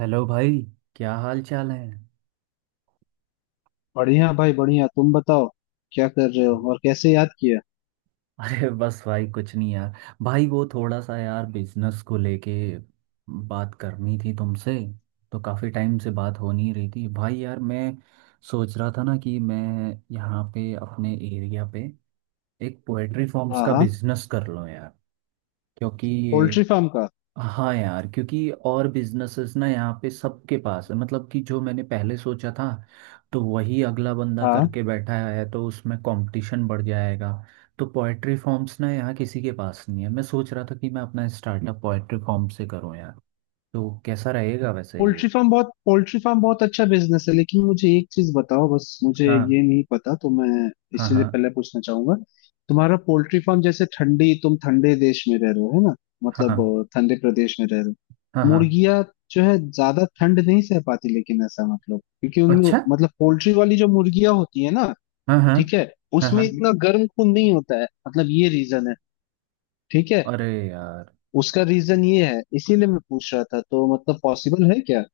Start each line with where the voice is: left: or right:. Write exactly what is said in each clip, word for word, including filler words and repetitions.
right: Hello भाई। क्या हाल चाल है?
left: बढ़िया भाई बढ़िया। तुम बताओ क्या कर रहे हो और कैसे याद किया।
right: अरे बस भाई कुछ नहीं यार। भाई वो थोड़ा सा यार बिजनेस को लेके बात करनी थी तुमसे। तो काफ़ी टाइम से बात हो नहीं रही थी भाई यार। मैं सोच रहा था ना कि मैं यहाँ पे अपने एरिया पे एक पोएट्री फॉर्म्स
left: हाँ
right: का
left: हाँ।
right: बिजनेस कर लूँ यार, क्योंकि ये
left: पोल्ट्री फार्म का?
right: हाँ। यार क्योंकि और बिजनेसेस ना यहाँ पे सबके पास है, मतलब कि जो मैंने पहले सोचा था तो वही अगला बंदा
left: हाँ।
right: करके बैठा है, तो उसमें कंपटीशन बढ़ जाएगा। तो पोएट्री फॉर्म्स ना यहाँ किसी के पास नहीं है। मैं सोच रहा था कि मैं अपना स्टार्टअप पोएट्री फॉर्म से करूँ यार। तो कैसा रहेगा वैसे
left: पोल्ट्री
right: ये?
left: फार्म बहुत पोल्ट्री फार्म बहुत अच्छा बिजनेस है, लेकिन मुझे एक चीज बताओ, बस मुझे
right: हाँ
left: ये नहीं पता तो मैं
right: हाँ
left: इसीलिए
right: हाँ
left: पहले पूछना चाहूंगा। तुम्हारा पोल्ट्री फार्म, जैसे ठंडी तुम ठंडे देश में रह रहे हो है ना,
right: हाँ
left: मतलब अ, ठंडे प्रदेश में रह रहे हो।
right: हाँ हाँ।
left: मुर्गियां जो है ज्यादा ठंड नहीं सह पाती, लेकिन ऐसा मतलब क्योंकि उनमें
right: अच्छा।
left: मतलब पोल्ट्री वाली जो मुर्गियां होती है ना।
right: हाँ हाँ
left: ठीक है।
right: हाँ
left: उसमें
right: हाँ।
left: इतना गर्म खून नहीं होता है, मतलब ये रीजन है। ठीक है।
right: अरे यार।
left: उसका रीजन ये है, इसीलिए मैं पूछ रहा था, तो मतलब पॉसिबल है क्या,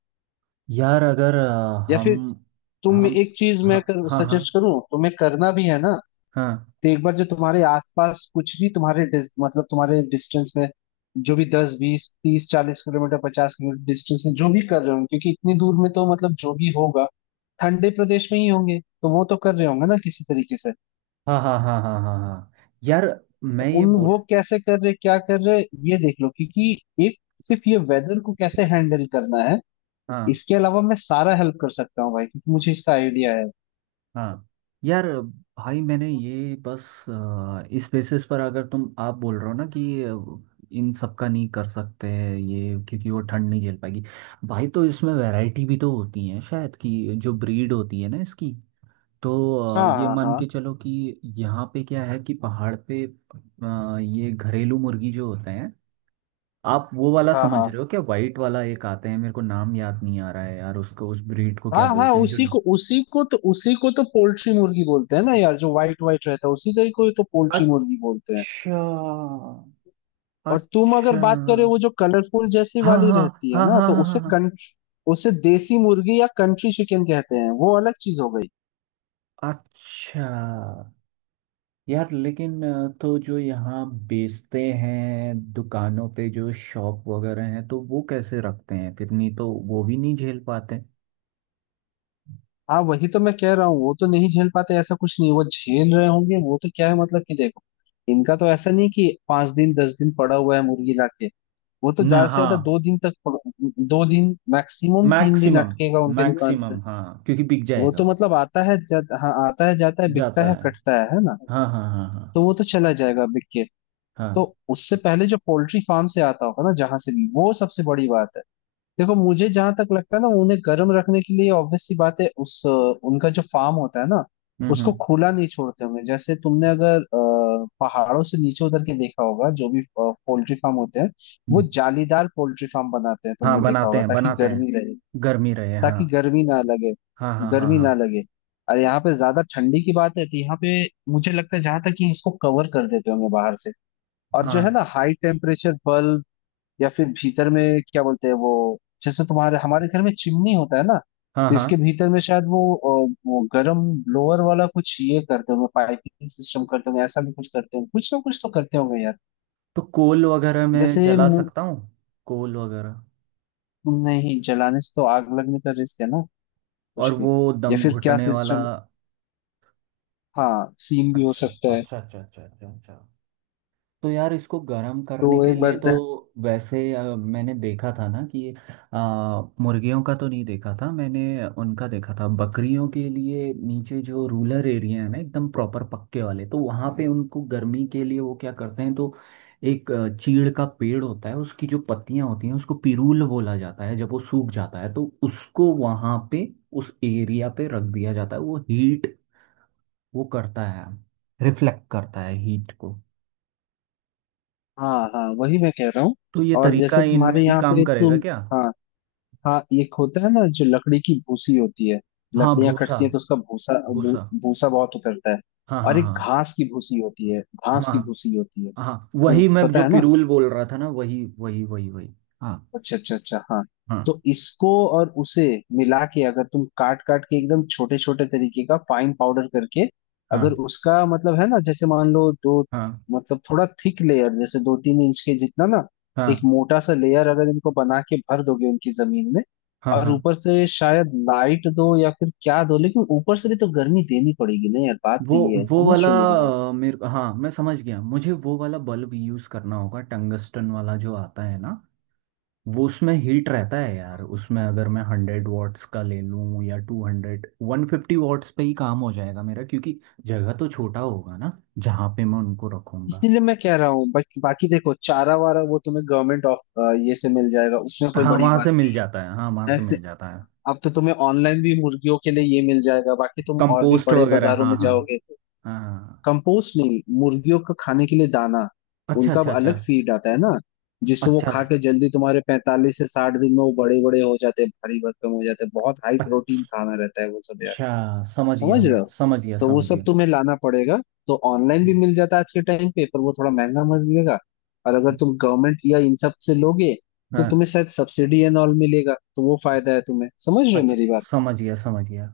right: यार अगर अ,
left: या फिर
right: हम
left: तुम
right: हम
left: एक चीज मैं
right: हाँ
left: कर,
right: हाँ
left: सजेस्ट
right: हाँ
left: करूं, तुम्हें करना भी है ना।
right: हाँ
left: तो एक बार जो तुम्हारे आसपास कुछ भी तुम्हारे डिस- मतलब तुम्हारे डिस्टेंस में, जो भी दस बीस तीस चालीस किलोमीटर पचास किलोमीटर डिस्टेंस में जो भी कर रहे होंगे, क्योंकि इतनी दूर में तो मतलब जो भी होगा ठंडे प्रदेश में ही होंगे, तो वो तो कर रहे होंगे ना किसी तरीके से।
right: हाँ हाँ हाँ हाँ हाँ हाँ। यार
left: तो
right: मैं ये
left: उन, वो
right: बोल।
left: कैसे कर रहे, क्या कर रहे, ये देख लो। क्योंकि एक, सिर्फ ये वेदर को कैसे हैंडल करना है,
right: हाँ
left: इसके अलावा मैं सारा हेल्प कर सकता हूँ भाई, क्योंकि मुझे इसका आइडिया है।
right: हाँ। यार भाई मैंने ये बस अ, इस बेसिस पर, अगर तुम आप बोल रहे हो ना कि अ, इन सब का नहीं कर सकते हैं ये क्योंकि वो ठंड नहीं झेल पाएगी। भाई तो इसमें वैरायटी भी तो होती है शायद, कि जो ब्रीड होती है ना इसकी। तो
left: हाँ
right: अ, ये मान
left: हाँ
right: के चलो कि यहाँ पे क्या है कि पहाड़ पे अ, ये घरेलू मुर्गी जो होते हैं, आप वो वाला
left: हाँ
right: समझ
left: हाँ
right: रहे हो क्या? वाइट वाला एक आते हैं, मेरे को नाम याद नहीं आ रहा है यार, उसको उस ब्रीड को क्या
left: हाँ हाँ हाँ।
right: बोलते हैं जो।
left: उसी को उसी को तो उसी को तो पोल्ट्री मुर्गी बोलते हैं ना यार, जो व्हाइट व्हाइट रहता है, उसी का ही को तो पोल्ट्री मुर्गी बोलते हैं।
right: अच्छा।
left: और तुम अगर
right: अच्छा।
left: बात करे वो जो कलरफुल जैसी
right: हाँ
left: वाली
right: हाँ
left: रहती है
right: हाँ
left: ना,
right: हाँ
left: तो
right: हाँ हाँ
left: उसे
right: हाँ।
left: कंट्री, उसे देसी मुर्गी या कंट्री चिकन कहते हैं, वो अलग चीज हो गई।
right: अच्छा। यार लेकिन अ, तो जो यहाँ बेचते हैं दुकानों पे, जो शॉप वगैरह हैं, तो वो कैसे रखते हैं फिर? नहीं तो वो भी नहीं झेल पाते।
left: हाँ वही तो मैं कह रहा हूँ, वो तो नहीं झेल पाते ऐसा कुछ नहीं, वो झेल रहे होंगे। वो तो क्या है, मतलब कि देखो, इनका तो ऐसा नहीं कि पांच दिन दस दिन पड़ा हुआ है मुर्गी लाके। वो तो
right: ना
left: ज्यादा से
right: हाँ।
left: ज्यादा दो दिन तक पक- दो दिन मैक्सिमम तीन दिन
right: मैक्सिमम।
left: अटकेगा उनके दुकान पे।
right: मैक्सिमम हाँ, क्योंकि बिक
left: वो
right: जाएगा
left: तो
right: वो।
left: मतलब आता है जा- हाँ आता है जाता है बिकता
right: जाता
left: है
right: है।
left: कटता है है ना,
right: हाँ हाँ हाँ हाँ
left: तो वो तो चला जाएगा बिक के। तो
right: हाँ।
left: उससे पहले जो पोल्ट्री फार्म से आता होगा ना, जहां से भी, वो सबसे बड़ी बात है। देखो मुझे जहां तक लगता है ना, उन्हें गर्म रखने के लिए ऑब्वियस सी बात है। उस अ, उनका जो फार्म होता है ना,
right: हम्म,
left: उसको
right: हम्म,
left: खुला नहीं छोड़ते होंगे। जैसे तुमने अगर अ, पहाड़ों से नीचे उतर के देखा होगा जो भी पोल्ट्री फार्म होते हैं, वो
right: हम्म।
left: जालीदार पोल्ट्री फार्म बनाते हैं,
right: हाँ
left: तुमने देखा
right: बनाते
left: होगा,
right: हैं,
left: ताकि
right: बनाते हैं।
left: गर्मी रहे,
right: गर्मी रहे, हाँ।
left: ताकि गर्मी ना लगे।
right: हाँ हाँ हाँ
left: गर्मी ना
right: हाँ
left: लगे। और यहाँ पे ज्यादा ठंडी की बात है, तो यहाँ पे मुझे लगता है जहां तक कि इसको कवर कर देते होंगे बाहर से, और जो है
right: हाँ।
left: ना हाई टेम्परेचर बल्ब, या फिर भीतर में क्या बोलते हैं वो, जैसे तुम्हारे हमारे घर में चिमनी होता है ना,
right: हाँ
left: तो
right: हाँ।
left: इसके भीतर में शायद वो अ, वो गर्म ब्लोअर वाला कुछ ये करते होंगे, पाइपिंग सिस्टम करते होंगे, ऐसा भी कुछ करते होंगे, कुछ ना कुछ तो करते होंगे यार।
right: तो कोल वगैरह में
left: जैसे
right: जला
left: मु-
right: सकता हूँ? कोल वगैरह।
left: नहीं, जलाने से तो आग लगने का रिस्क है ना,
right: और
left: कुछ भी।
right: वो
left: या
right: दम
left: फिर क्या
right: घुटने वाला।
left: सिस्टम, हाँ सीन भी हो
right: अच्छा
left: सकता है।
right: अच्छा अच्छा अच्छा अच्छा अच्छा। तो यार इसको गर्म
left: तो
right: करने के
left: एक
right: लिए
left: बार,
right: तो वैसे अ, मैंने देखा था ना कि अ, मुर्गियों का तो नहीं देखा था मैंने, उनका देखा था बकरियों के लिए नीचे जो रूरल एरिया है ना एकदम प्रॉपर पक्के वाले, तो वहाँ पे उनको गर्मी के लिए वो क्या करते हैं तो एक अ, चीड़ का पेड़ होता है, उसकी जो पत्तियां होती हैं उसको पिरूल बोला जाता है, जब वो सूख जाता है तो उसको वहाँ पे उस एरिया पे रख दिया जाता है, वो हीट वो करता है, रिफ्लेक्ट करता है हीट को।
left: हाँ हाँ वही मैं कह रहा हूँ।
right: तो ये
left: और
right: तरीका
left: जैसे तुम्हारे
right: इनमें भी
left: यहाँ
right: काम
left: पे
right: करेगा
left: तुम,
right: क्या?
left: हाँ हाँ, एक होता है ना जो लकड़ी की भूसी होती है,
right: हाँ
left: लकड़ियां
right: भूसा,
left: कटती हैं तो उसका भूसा, भू-
right: भूसा।
left: भूसा बहुत उतरता है।
right: हाँ
left: और एक
right: हाँ
left: घास की भूसी होती है,
right: हाँ
left: घास की भूसी
right: हाँ।
left: होती है,
right: हाँ
left: तो
right: वही मैं जो
left: पता है ना।
right: पिरूल बोल रहा था ना, वही वही वही वही। हाँ
left: अच्छा अच्छा अच्छा, हाँ।
right: हाँ
left: तो इसको और उसे मिला के अगर तुम काट काट के एकदम छोटे छोटे तरीके का फाइन पाउडर करके, अगर
right: हाँ
left: उसका मतलब है ना, जैसे मान लो दो,
right: हाँ
left: मतलब थोड़ा थिक लेयर जैसे दो तीन इंच के जितना ना, एक
right: हाँ
left: मोटा सा लेयर अगर इनको बना के भर दोगे उनकी जमीन में,
right: हाँ
left: और
right: हाँ।
left: ऊपर से शायद लाइट दो या फिर क्या दो, लेकिन ऊपर से भी तो गर्मी देनी पड़ेगी ना यार, बात
right: वो
left: तो ये है,
right: वो
left: समझ
right: वाला
left: रहे हो मेरी बात।
right: अ, मेरे, हाँ मैं समझ गया, मुझे वो वाला बल्ब यूज करना होगा, टंगस्टन वाला जो आता है ना, वो उसमें हीट रहता है यार। उसमें अगर मैं हंड्रेड वॉट्स का ले लूँ, या two hundred, one fifty watts पे ही काम हो जाएगा मेरा, क्योंकि जगह तो छोटा होगा ना जहाँ पे मैं उनको रखूँगा।
left: इसीलिए मैं कह रहा हूँ। बाकी बाकी देखो, चारा वारा वो तुम्हें गवर्नमेंट ऑफ ये से मिल जाएगा, उसमें कोई
right: हाँ
left: बड़ी
right: वहाँ
left: बात।
right: से मिल जाता है, हाँ वहाँ से
left: That's
right: मिल
left: it.
right: जाता है।
left: अब तो तुम्हें ऑनलाइन भी मुर्गियों के लिए ये मिल जाएगा, बाकी तुम और भी
right: कंपोस्ट
left: बड़े
right: वगैरह,
left: बाजारों में
right: हाँ हाँ।
left: जाओगे।
right: हाँ।
left: कंपोस्ट नहीं, मुर्गियों का खाने के लिए दाना।
right: अच्छा
left: उनका अब
right: अच्छा अच्छा।
left: अलग फीड आता है ना, जिससे वो
right: अच्छा
left: खा के जल्दी तुम्हारे पैंतालीस से साठ दिन में वो बड़े बड़े हो जाते हैं, भारी भरकम हो जाते हैं, बहुत हाई प्रोटीन खाना रहता है वो सब यार।
right: अच्छा। समझ गया,
left: समझ रहे
right: मैं
left: हो।
right: समझ गया,
left: तो वो
right: समझ
left: सब
right: गया।
left: तुम्हें लाना पड़ेगा। तो ऑनलाइन भी
right: हम्म,
left: मिल जाता है आज के टाइम पे, पर वो थोड़ा महंगा मिलेगा। और अगर तुम गवर्नमेंट या इन सब से लोगे, तो
right: हाँ।
left: तुम्हें शायद सब्सिडी एंड ऑल मिलेगा, तो वो फायदा है तुम्हें, समझ रहे हो
right: अच्छा।
left: मेरी बात।
right: समझ गया, समझ गया।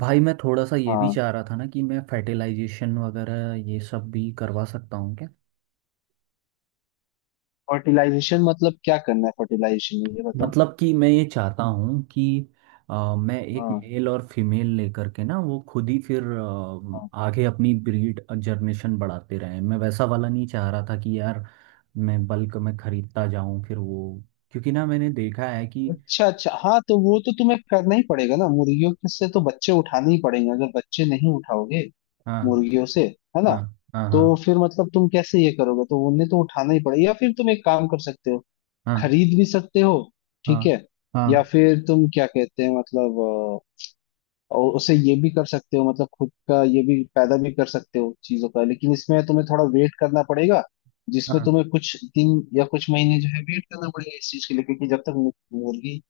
right: भाई मैं थोड़ा सा ये भी
left: हाँ।
right: चाह रहा था ना कि मैं फर्टिलाइजेशन वगैरह ये सब भी करवा सकता हूँ।
left: फर्टिलाइजेशन मतलब क्या करना है फर्टिलाइजेशन में, ये बताओ।
right: मतलब कि मैं ये चाहता हूँ कि अ, मैं एक
left: हाँ
right: मेल और फीमेल लेकर के ना वो खुद ही फिर
left: हाँ।
right: अ, आगे अपनी ब्रीड जनरेशन बढ़ाते रहें। मैं वैसा वाला नहीं चाह रहा था कि यार मैं बल्क में खरीदता जाऊं फिर वो, क्योंकि ना मैंने देखा है कि
left: अच्छा अच्छा, हाँ, तो वो तो तुम्हें करना ही पड़ेगा ना, मुर्गियों के से तो बच्चे उठाने ही पड़ेंगे, अगर बच्चे नहीं उठाओगे
right: हाँ
left: मुर्गियों से, है ना,
right: हाँ हाँ
left: तो
right: हाँ
left: फिर मतलब तुम कैसे ये करोगे, तो उन्हें तो उठाना ही पड़ेगा, या फिर तुम एक काम कर सकते हो,
right: हाँ
left: खरीद भी सकते हो।
right: हाँ
left: ठीक है। या
right: हाँ
left: फिर तुम क्या कहते हैं मतलब, और उसे ये भी कर सकते हो, मतलब खुद का ये भी पैदा भी कर सकते हो चीजों का, लेकिन इसमें तुम्हें थोड़ा वेट करना पड़ेगा, जिसमें
right: हाँ
left: तुम्हें कुछ दिन या कुछ महीने जो है वेट करना पड़ेगा इस चीज के लिए। क्योंकि जब तक मु- मुर्गी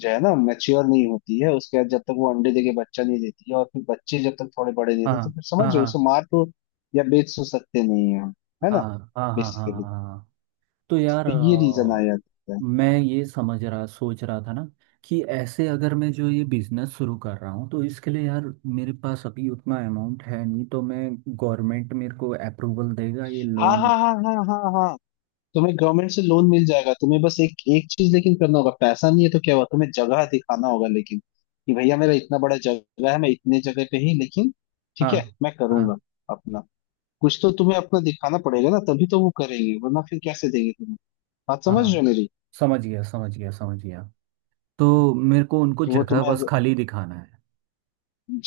left: जो है ना मैच्योर नहीं होती है, उसके बाद जब तक वो अंडे देके बच्चा नहीं देती है, और फिर बच्चे जब तक थोड़े बड़े नहीं
right: हाँ
left: होते, तो
right: हाँ
left: फिर समझ
right: हाँ
left: जाओ उसे
right: हाँ
left: मार तो या बेच तो सकते नहीं है हम, है
right: हाँ
left: ना,
right: हाँ हाँ हाँ
left: बेसिकली।
right: हाँ। तो यार
left: तो ये रीजन आ
right: अ,
left: जाता है।
right: मैं ये समझ रहा सोच रहा था ना कि ऐसे अगर मैं जो ये बिजनेस शुरू कर रहा हूँ तो इसके लिए यार मेरे पास अभी उतना अमाउंट है नहीं, तो मैं गवर्नमेंट, मेरे को अप्रूवल देगा ये
left: हाँ
right: लोन?
left: हाँ हाँ हाँ हाँ हाँ तुम्हें गवर्नमेंट से लोन मिल जाएगा तुम्हें बस एक एक चीज लेकिन करना होगा पैसा नहीं है तो क्या हुआ तुम्हें जगह दिखाना होगा लेकिन कि भैया मेरा इतना बड़ा जगह है मैं इतने जगह पे ही लेकिन ठीक है
right: हाँ
left: मैं
right: हाँ
left: करूंगा अपना कुछ तो तुम्हें अपना दिखाना पड़ेगा ना तभी तो वो करेंगे वरना फिर कैसे देंगे तुम्हें बात समझ रहे हो
right: हाँ।
left: मेरी
right: समझ गया, समझ गया, समझ गया। तो मेरे को उनको
left: कि वो
right: जगह
left: तुम्हें
right: बस खाली दिखाना है।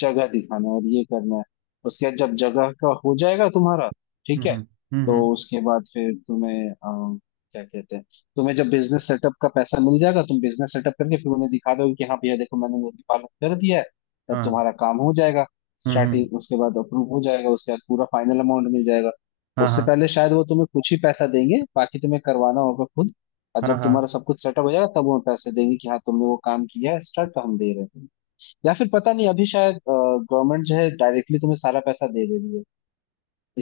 left: जगह दिखाना है और ये करना है उसके बाद जब जगह का हो जाएगा तुम्हारा
right: हम्म
left: ठीक है
right: हम्म हम्म,
left: तो
right: हम्म।
left: उसके बाद फिर तुम्हें अ, क्या कहते हैं तुम्हें जब बिजनेस सेटअप का पैसा मिल जाएगा तुम बिजनेस सेटअप करके फिर उन्हें दिखा दोगे कि हाँ भैया देखो मैंने मुर्गी पालन कर दिया है तब
right: हाँ।
left: तुम्हारा काम हो जाएगा
right: हम्म हम्म।
left: स्टार्टिंग उसके बाद अप्रूव हो जाएगा उसके बाद पूरा फाइनल अमाउंट मिल जाएगा
right: हाँ
left: उससे
right: हाँ
left: पहले शायद वो तुम्हें कुछ ही पैसा देंगे बाकी तुम्हें करवाना होगा खुद और
right: हाँ
left: जब
right: हाँ।
left: तुम्हारा सब कुछ सेटअप हो जाएगा तब वो पैसे देंगे कि हाँ तुमने वो काम किया है स्टार्ट तो हम दे रहे हैं या फिर पता नहीं अभी शायद गवर्नमेंट जो है डायरेक्टली तुम्हें सारा पैसा दे दे रही है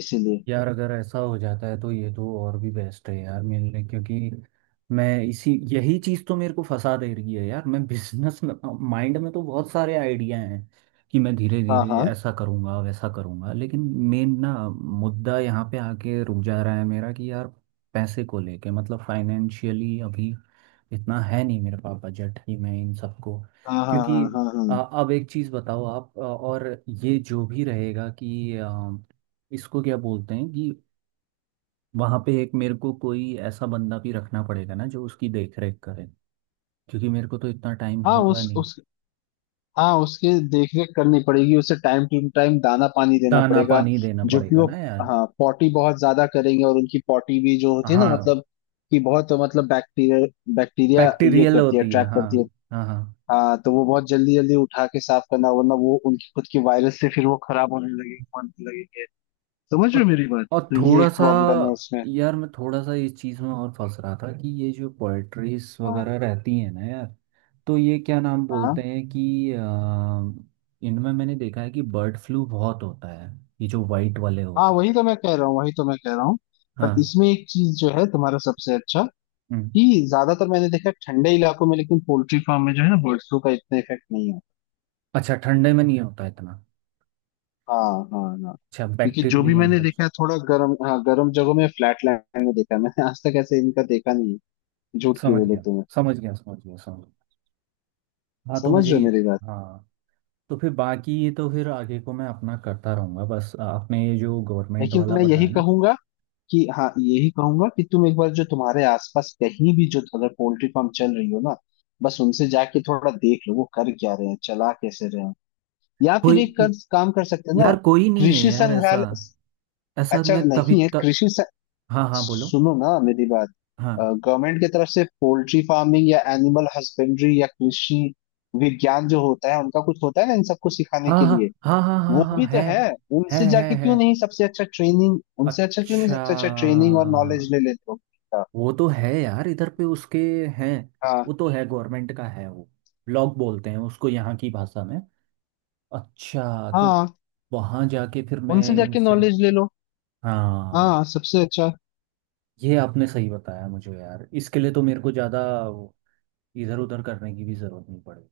left: इसीलिए
right: यार अगर ऐसा हो जाता है तो ये तो और भी बेस्ट है यार मेरे लिए, क्योंकि मैं इसी यही चीज़ तो मेरे को फंसा दे रही है यार, मैं बिजनेस में माइंड में तो बहुत सारे आइडिया हैं कि मैं धीरे
left: हाँ
right: धीरे
left: हाँ
right: ऐसा करूँगा वैसा करूँगा, लेकिन मेन ना मुद्दा यहाँ पे आके रुक जा रहा है मेरा कि यार पैसे को लेके, मतलब फाइनेंशियली अभी इतना है नहीं मेरे पास बजट कि मैं इन सबको,
left: हाँ हाँ
right: क्योंकि
left: हाँ हाँ हाँ
right: अ, अब एक चीज़ बताओ आप, अ, और ये जो भी रहेगा कि इसको क्या बोलते हैं कि वहां पे एक मेरे को कोई ऐसा बंदा भी रखना पड़ेगा ना जो उसकी देख रेख करे, क्योंकि मेरे को तो इतना टाइम
left: हाँ।
right: होगा
left: उस
right: नहीं।
left: उस हाँ, उसके देख रेख करनी पड़ेगी, उसे टाइम टू टाइम दाना पानी देना
right: दाना
left: पड़ेगा।
right: पानी देना
left: जो कि
right: पड़ेगा
left: वो,
right: ना यार।
left: हाँ पॉटी बहुत ज्यादा करेंगे, और उनकी पॉटी भी जो होती है ना,
right: हाँ
left: मतलब कि बहुत, मतलब बैक्टीरिया, बैक्टीरिया ये
right: बैक्टीरियल
left: करती है,
right: होती है,
left: अट्रैक्ट
right: हाँ
left: करती है।
right: हाँ हाँ।
left: हाँ, तो वो बहुत जल्दी जल्दी उठा के साफ करना, वरना वो उनकी खुद की वायरस से फिर वो खराब होने लगेगी, होने लगेंगे, समझ रहे हो
right: और
left: मेरी बात,
right: और
left: तो ये
right: थोड़ा
left: एक
right: सा
left: प्रॉब्लम है उसमें।
right: यार, मैं थोड़ा सा इस चीज में और फंस रहा था कि ये जो पोएट्रीज
left: हाँ
right: वगैरह रहती है ना यार, तो ये क्या नाम
left: हाँ
right: बोलते हैं कि अ, इनमें मैंने देखा है कि बर्ड फ्लू बहुत होता है, ये जो वाइट वाले
left: हाँ,
right: होते हैं।
left: वही तो मैं कह रहा हूँ, वही तो मैं कह रहा हूँ। पर
right: हाँ।
left: इसमें एक चीज जो है तुम्हारा सबसे अच्छा,
right: हम्म।
left: कि ज्यादातर मैंने देखा है ठंडे इलाकों में, लेकिन पोल्ट्री फार्म में जो है ना बर्ड फ्लू का इतना इफेक्ट नहीं है।
right: अच्छा ठंडे में नहीं होता इतना?
left: हाँ हाँ हाँ।
right: अच्छा,
left: क्योंकि जो भी
right: बैक्टीरियल
left: मैंने
right: इन्फेक्शन।
left: देखा है थोड़ा गर्म, हाँ गर्म जगहों में, फ्लैट लैंड में देखा है मैंने, आज तक ऐसे इनका देखा नहीं है, झूठ क्यों
right: समझ
left: बोलो
right: गया,
left: तुम्हें।
right: समझ गया, समझ गया, समझ गया। हाँ तो
left: समझ
right: मुझे
left: रहे हो
right: ये
left: मेरी बात।
right: हाँ, तो फिर बाकी ये तो फिर आगे को मैं अपना करता रहूंगा, बस आपने ये जो गवर्नमेंट
left: लेकिन
right: वाला
left: मैं यही
right: बताया ना।
left: कहूंगा, कि हाँ, यही कहूंगा कि तुम एक बार जो तुम्हारे आसपास कहीं भी जो अगर पोल्ट्री फार्म चल रही हो ना, बस उनसे जाके थोड़ा देख लो वो कर क्या रहे हैं, चला कैसे रहे हैं। या फिर
right: कोई,
left: एक कर, काम कर सकते हैं ना,
right: यार कोई नहीं है
left: कृषि
right: यार ऐसा,
left: संग्रहालय,
right: ऐसा
left: अच्छा
right: मैं तभी
left: नहीं है?
right: तक
left: कृषि स-
right: हाँ हाँ बोलो।
left: सुनो ना मेरी बात।
right: हाँ
left: गवर्नमेंट की तरफ से पोल्ट्री फार्मिंग या एनिमल हस्बेंड्री या कृषि विज्ञान जो होता है, उनका कुछ होता है ना इन सबको सिखाने
right: हाँ
left: के
right: हाँ
left: लिए,
right: हाँ हाँ हाँ
left: वो
right: हाँ
left: भी तो
right: है
left: है।
right: है
left: उनसे
right: है
left: जाके
right: है।
left: क्यों नहीं सबसे अच्छा ट्रेनिंग, उनसे अच्छा क्यों नहीं
right: अच्छा,
left: सबसे अच्छा ट्रेनिंग और नॉलेज ले लेते हो।
right: वो तो है यार इधर पे उसके हैं।
left: हाँ,
right: वो तो है, गवर्नमेंट का है वो, ब्लॉक बोलते हैं उसको यहाँ की भाषा में। अच्छा, तो
left: हाँ
right: वहाँ जाके फिर मैं
left: उनसे जाके
right: इनसे।
left: नॉलेज ले लो।
right: हाँ।
left: हाँ सबसे अच्छा।
right: ये आपने सही बताया मुझे यार, इसके लिए तो मेरे को ज़्यादा इधर उधर करने की भी ज़रूरत नहीं पड़ेगी।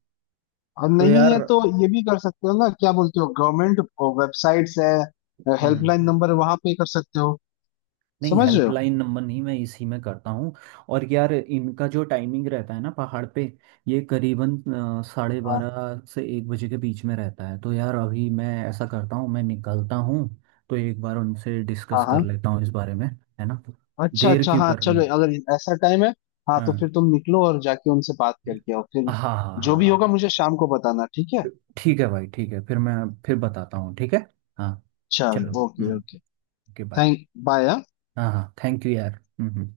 left: और
right: तो
left: नहीं
right: यार
left: है तो ये भी कर सकते हो ना, क्या बोलते हो, गवर्नमेंट वेबसाइट्स है, हेल्पलाइन
right: हम्म,
left: नंबर, वहां पे कर सकते हो।
right: नहीं
left: समझ रहे हो।
right: हेल्पलाइन नंबर नहीं, मैं इसी में करता हूँ। और यार इनका जो टाइमिंग रहता है ना पहाड़ पे, ये करीबन अ, साढ़े
left: हाँ
right: बारह से एक बजे के बीच में रहता है, तो यार अभी मैं ऐसा करता हूँ, मैं निकलता हूँ। तो एक बार उनसे डिस्कस
left: हाँ
right: कर
left: हाँ।
right: लेता हूँ इस बारे में, है ना?
left: अच्छा
right: देर
left: अच्छा,
right: क्यों
left: हाँ
right: करनी
left: चलो,
right: है?
left: अगर ऐसा टाइम है, हाँ तो फिर
right: हाँ
left: तुम निकलो और जाके उनसे बात करके आओ फिर।
right: हाँ हाँ
left: जो
right: हाँ
left: भी होगा
right: हाँ।
left: मुझे शाम को बताना, ठीक है।
right: ठीक है भाई, ठीक है, फिर मैं फिर बताता हूँ, ठीक है। हाँ, चलो।
left: चलो, okay
right: hmm,
left: okay.
right: Okay bye.
left: Thank bye.
right: हाँ हाँ, थैंक यू यार। हम्म हम्म।